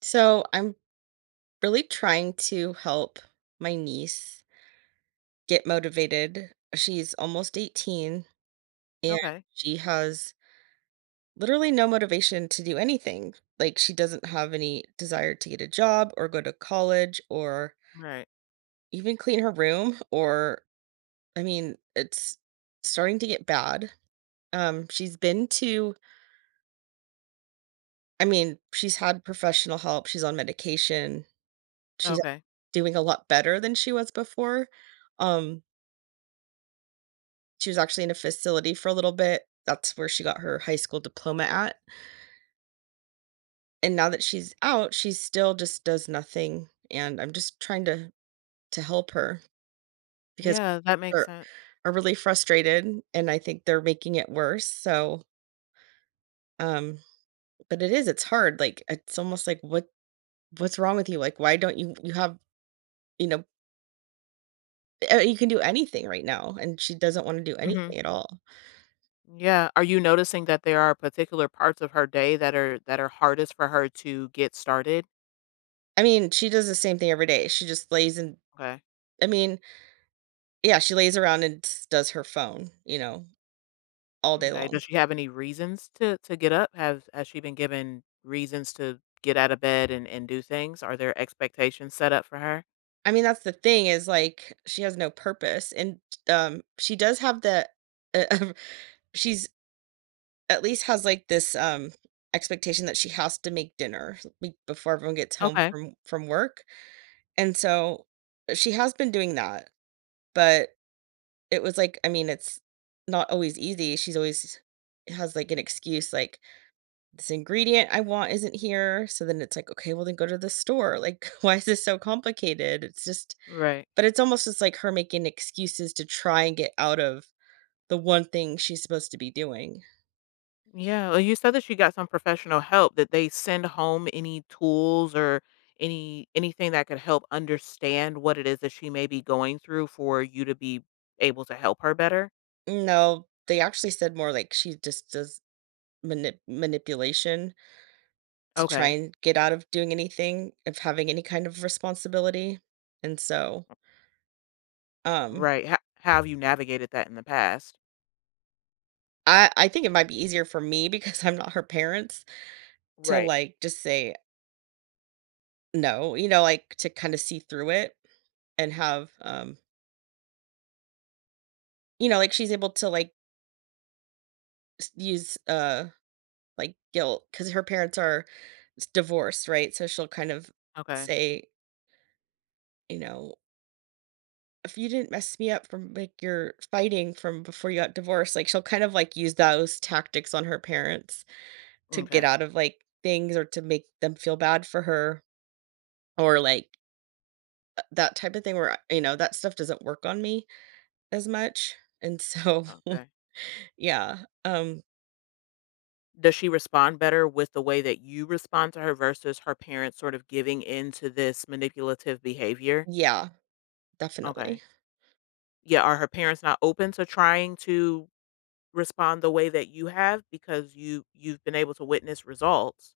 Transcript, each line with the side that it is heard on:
right: So I'm really trying to help my niece get motivated. She's almost 18 and
left: Okay.
right: she has literally no motivation to do anything. Like she doesn't have any desire to get a job or go to college or
left: Right.
right: even clean her room or, I mean, it's starting to get bad. She's been to, I mean, she's had professional help, she's on medication. She's
left: Okay.
right: doing a lot better than she was before. Um She was actually in a facility for a little bit. That's where she got her high school diploma at. And now that she's out, she still just does nothing, and I'm just trying to help her because
left: Yeah, that makes
right: are
left: sense.
right: are really frustrated, and I think they're making it worse, so, um but it is, it's hard, like, it's almost like, "What's wrong with you?" Like, "Why don't you have" you know, "Eh, you can do anything right now," and she doesn't wanna do
left: Mhm.
right: anything at all.
left: Yeah. Are you noticing that there are particular parts of her day that are hardest for her to get started?
right: I mean, she does the same thing every day. She just lays in,
left: Okay.
right: I mean, yeah, she lays around and s does her phone, you know, all day
left: Okay.
right: long.
left: Does she have any reasons to get up? Have has she been given reasons to get out of bed and do things? Are there expectations set up for her?
right: I mean, that's the thing is, like, she has no purpose, and, she does have the uh, she's at least has, like, this, expectation that she has to make dinner be before everyone gets home
left: Okay.
right: from work, and so, she has been doing that, but it was like, I mean, it's not always easy, she's always has, like, an excuse, like, this ingredient I want isn't here. So then it's like, okay, well then go to the store. Like, why is this so complicated? It's just,
left: Right.
right: but it's almost just like her making excuses to try and get out of the one thing she's supposed to be doing.
left: Yeah, well, you said that you got some professional help. Did they send home any tools or anything that could help understand what it is that she may be going through for you to be able to help her better?
right: No, they actually said more like she just does manipulation to try
left: Okay.
right: and get out of doing anything, of having any kind of responsibility. And so, um,
left: Right. How have you navigated that in the past?
right: I think it might be easier for me because I'm not her parents to
left: Right.
right: like just say no, you know, like, to kinda see through it and have, you know, like, she's able to, like, s use, like, guilt because her parents are s divorced, right? So she'll kind of
left: Okay.
right: say, you know, "If you didn't mess me up from, like, your fighting from before you got divorced," like, she'll kind of, like, use those tactics on her parents to get
left: Okay.
right: out of, like, things or to make them feel bad for her or, like, that type of thing where, you know, that stuff doesn't work on me as much, and so
left: Okay.
right: yeah,
left: Does she respond better with the way that you respond to her versus her parents sort of giving in to this manipulative behavior?
right: yeah, definitely.
left: Okay. Yeah. Are her parents not open to trying to respond the way that you have because you've been able to witness results?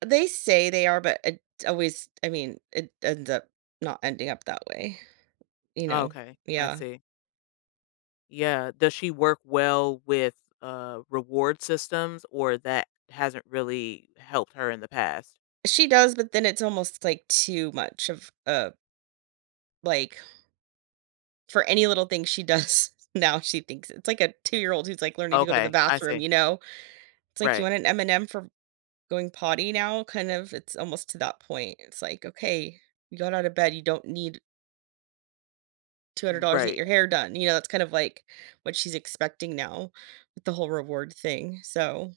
right: They say they are, but it always, I mean, it ends up not ending up that way, you know?
left: Okay, I
right: Yeah.
left: see. Yeah, does she work well with, reward systems, or that hasn't really helped her in the past?
right: She does, but then it's almost, like, too much of a, like, for any little thing she does, now she thinks it's like a two-year-old who's, like, learning to go to the
left: Okay, I
right: bathroom,
left: see.
right: you know? It's like, "You
left: Right.
right: want an M&M for going potty now?" Kind of, it's almost to that point. It's like, "Okay, you got out of bed, you don't need $200 to get
left: Right.
right: your hair done, you know, that's kind of like what she's expecting now with the whole reward thing, so,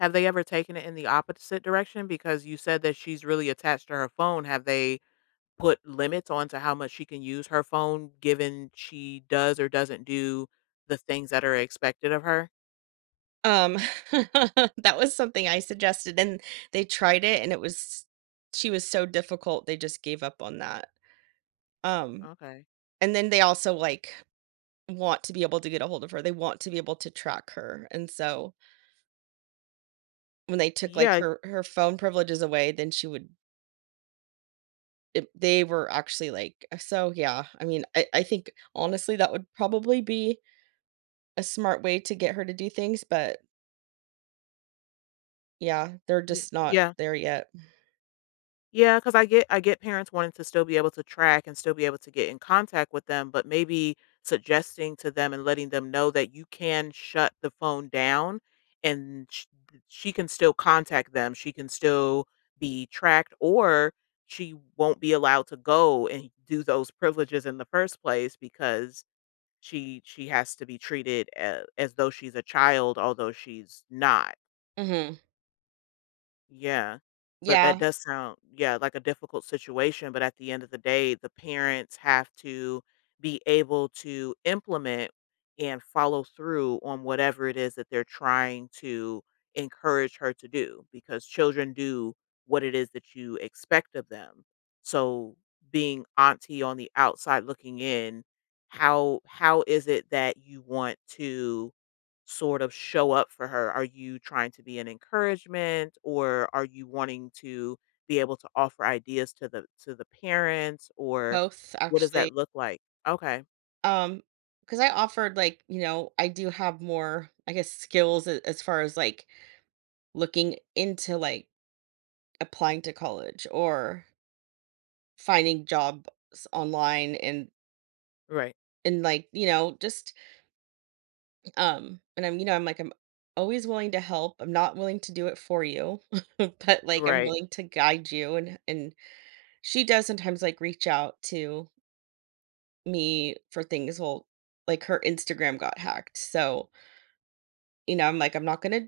left: Have they ever taken it in the opposite direction? Because you said that she's really attached to her phone. Have they put limits onto how much she can use her phone given she does or doesn't do the things that are expected of her?
right: um, that was something I suggested, and they tried it, and it was she was so difficult, they just gave up on that, um,
left: Okay.
right: and then they also, like, want to be able to get a hold of her, they want to be able to track her, and so when they took, like,
left: Yeah.
right: her phone privileges away, then she would it they were actually like so, yeah, I mean, I think honestly, that would probably be a smart way to get her to do things, but yeah, they're
left: Ye
right: just not
left: yeah.
right: there yet.
left: Because I get parents wanting to still be able to track and still be able to get in contact with them, but maybe suggesting to them and letting them know that you can shut the phone down and sh she can still contact them, she can still be tracked, or she won't be allowed to go and do those privileges in the first place because she has to be treated a as though she's a child, although she's not.
right: Mhm.
left: Yeah, but that
right: Yeah,
left: does sound, yeah, like a difficult situation, but at the end of the day, the parents have to be able to implement and follow through on whatever it is that they're trying to encourage her to do, because children do what it is that you expect of them. So, being auntie on the outside looking in, how is it that you want to sort of show up for her? Are you trying to be an encouragement, or are you wanting to be able to offer ideas to the parents, or
right: both
left: what does
right: actually.
left: that look like? Okay.
right: Um, because I offered like, you know, I do have more, I guess, skills a- as far as like looking into like applying to college or finding jobs online and
left: Right.
right: and like, you know, just and I'm, you know, I'm always willing to help. I'm not willing to do it for you, but like I'm
left: Right.
right: willing to guide you and she does sometimes, like, reach out to me for things, well, like, her Instagram got hacked, so, you know, I'm like, "I'm not gonna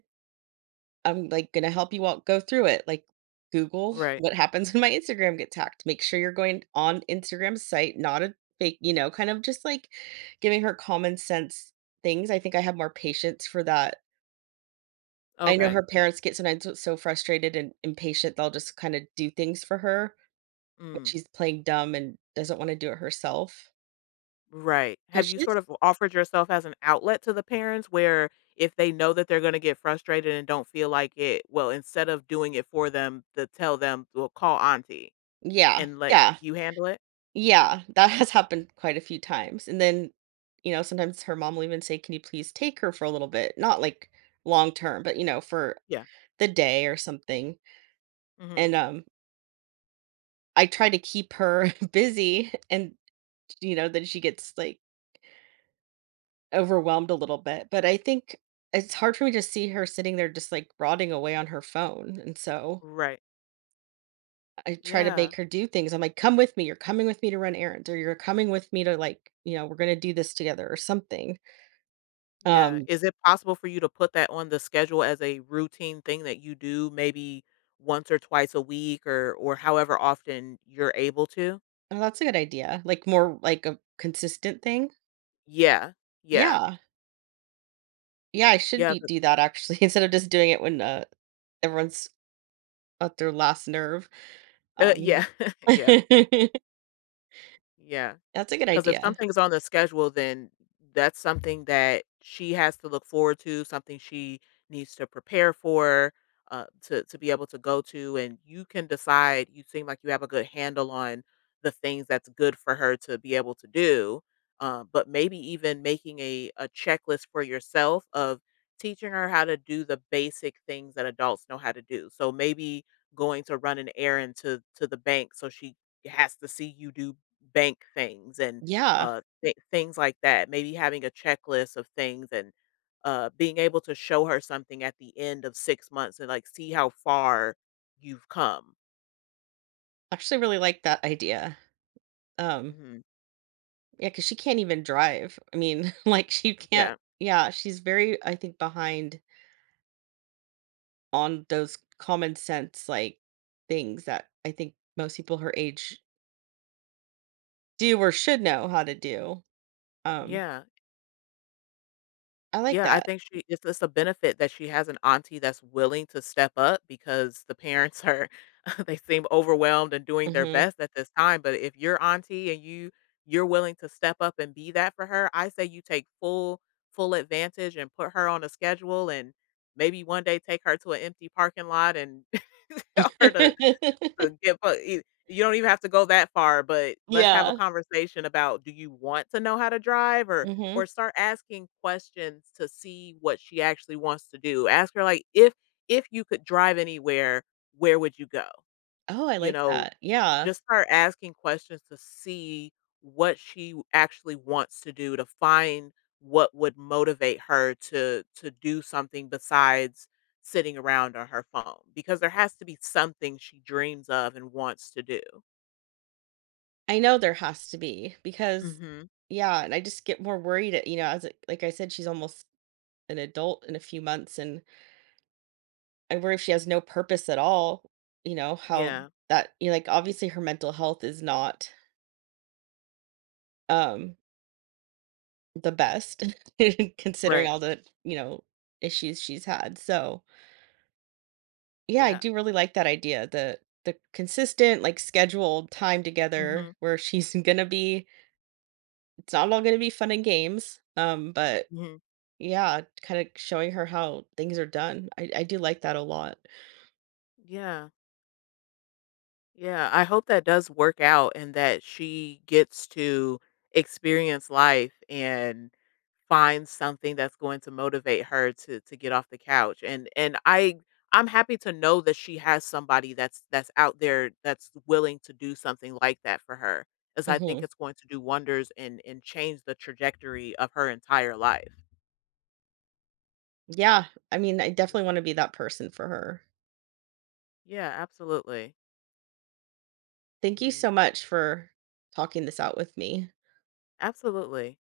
right: I'm, like, gonna help you out go through it, like, Google
left: Right.
right: what happens when my Instagram gets hacked. Make sure you're going on Instagram's site, not a fake" you know, kind of just, like, giving her common sense things. I think I have more patience for that. I know
left: Okay.
right: her parents get sometimes s so frustrated and impatient, they'll just kinda do things for her when
left: Mm.
right: she's playing dumb and doesn't wanna do it herself,
left: Right.
right: 'cause
left: Have
right: she
left: you
right: is.
left: sort of offered yourself as an outlet to the parents where if they know that they're going to get frustrated and don't feel like it, well, instead of doing it for them, to tell them, well, call auntie
right: Yeah,
left: and let
right: yeah,
left: you handle it?
right: yeah, that has happened quite a few times, and then, you know, sometimes her mom will even say, "Can you please take her for a little bit?" Not, like, long term, but, you know, for
left: Yeah.
right: the day or something,
left: Hmm.
right: and, I try to keep her busy and, you know, then she gets, like, overwhelmed a little bit, but I think it's hard for me to see her sitting there just, like, rotting away on her phone, and so
left: Right.
right: I try to
left: Yeah.
right: make her do things. I'm like, "Come with me, you're coming with me to run errands," or, "You're coming with me to, like, you know, we're gonna do this together," or something.
left: Yeah.
right: Um,
left: Is it possible for you to put that on the schedule as a routine thing that you do maybe once or twice a week, or however often you're able to?
right: oh, that's a good idea. Like more like a consistent thing?
left: Yeah. Yeah.
right: Yeah. Yeah, I should
left: Yeah.
right: be do that actually instead of just doing it when, everyone's at their last nerve.
left: Uh,
right: Um,
left: yeah. yeah.
right: that's
left: Yeah.
right: a good
left: 'Cause if
right: idea.
left: something's on the schedule, then that's something that she has to look forward to, something she needs to prepare for, to be able to go to, and you can decide. You seem like you have a good handle on the things that's good for her to be able to do, but maybe even making a checklist for yourself of teaching her how to do the basic things that adults know how to do. So, maybe going to run an errand to the bank so she has to see you do bank things and
right: Yeah,
left: things like that. Maybe having a checklist of things, and being able to show her something at the end of 6 months and like see how far you've come.
right: I actually really like that idea. Um,
left: Hmm.
right: yeah, cause she can't even drive. I mean, like she can't
left: Yeah,
right: yeah, she's very, I think, behind on those common sense, like, things that I think most people her age do or should know how to do. Um
left: yeah.
right: I like
left: Yeah, I
right: that.
left: think she it's a benefit that she has an auntie that's willing to step up, because the parents are they seem overwhelmed and doing their
right: Mhm.
left: best at this time, but if you're auntie and you're willing to step up and be that for her, I say you take full advantage and put her on a schedule and maybe one day take her to an empty parking lot and tell her to get fu you don't even have to go that far, but let's have a
right: Yeah.
left: conversation about do you want to know how to drive, or
right: Mhm.
left: start asking questions to see what she actually wants to do. Ask her like, "If you could drive anywhere, where would you go?"
right: Oh, I
left: You
right: like
left: know?
right: that. Yeah.
left: Just start asking questions to see what actually wants to do, to find what would motivate her to do something besides sitting around on her phone, because there has to be something she dreams of and wants to do.
right: I know there has to be because
left: Mhm.
right: yeah, and I just get more worried, at you know, as it- like I said, she's almost an adult in a few months, and I worry if she has no purpose at all, you know, how
left: Yeah.
right: that you know, like, obviously, her mental health is not, um, the best considering
left: Right.
right: all the, you know, issues she's had, so yeah, I
left: Yeah.
right: do really like that idea. The consistent, like, scheduled time
left: Mhm.
right: together where she's gonna be it's not all gonna be fun and games, but
left: Mhm.
right: yeah, kinda showing her how things are done. I do like that a lot.
left: Yeah. Yeah, I hope that does work out and that she gets to experience life and find something that's going to motivate her to get off the couch, and and I'm happy to know that she has somebody that's out there that's willing to do something like that for her, as I think
right: Mhm.
left: it's going to do wonders and change the trajectory of her entire life.
right: Yeah, I mean, I
left: Yeah,
right: definitely wanna be that person for her.
left: yeah, absolutely.
right: Thank you
left: Mhm.
right: so much for talking this out with me.
left: Absolutely.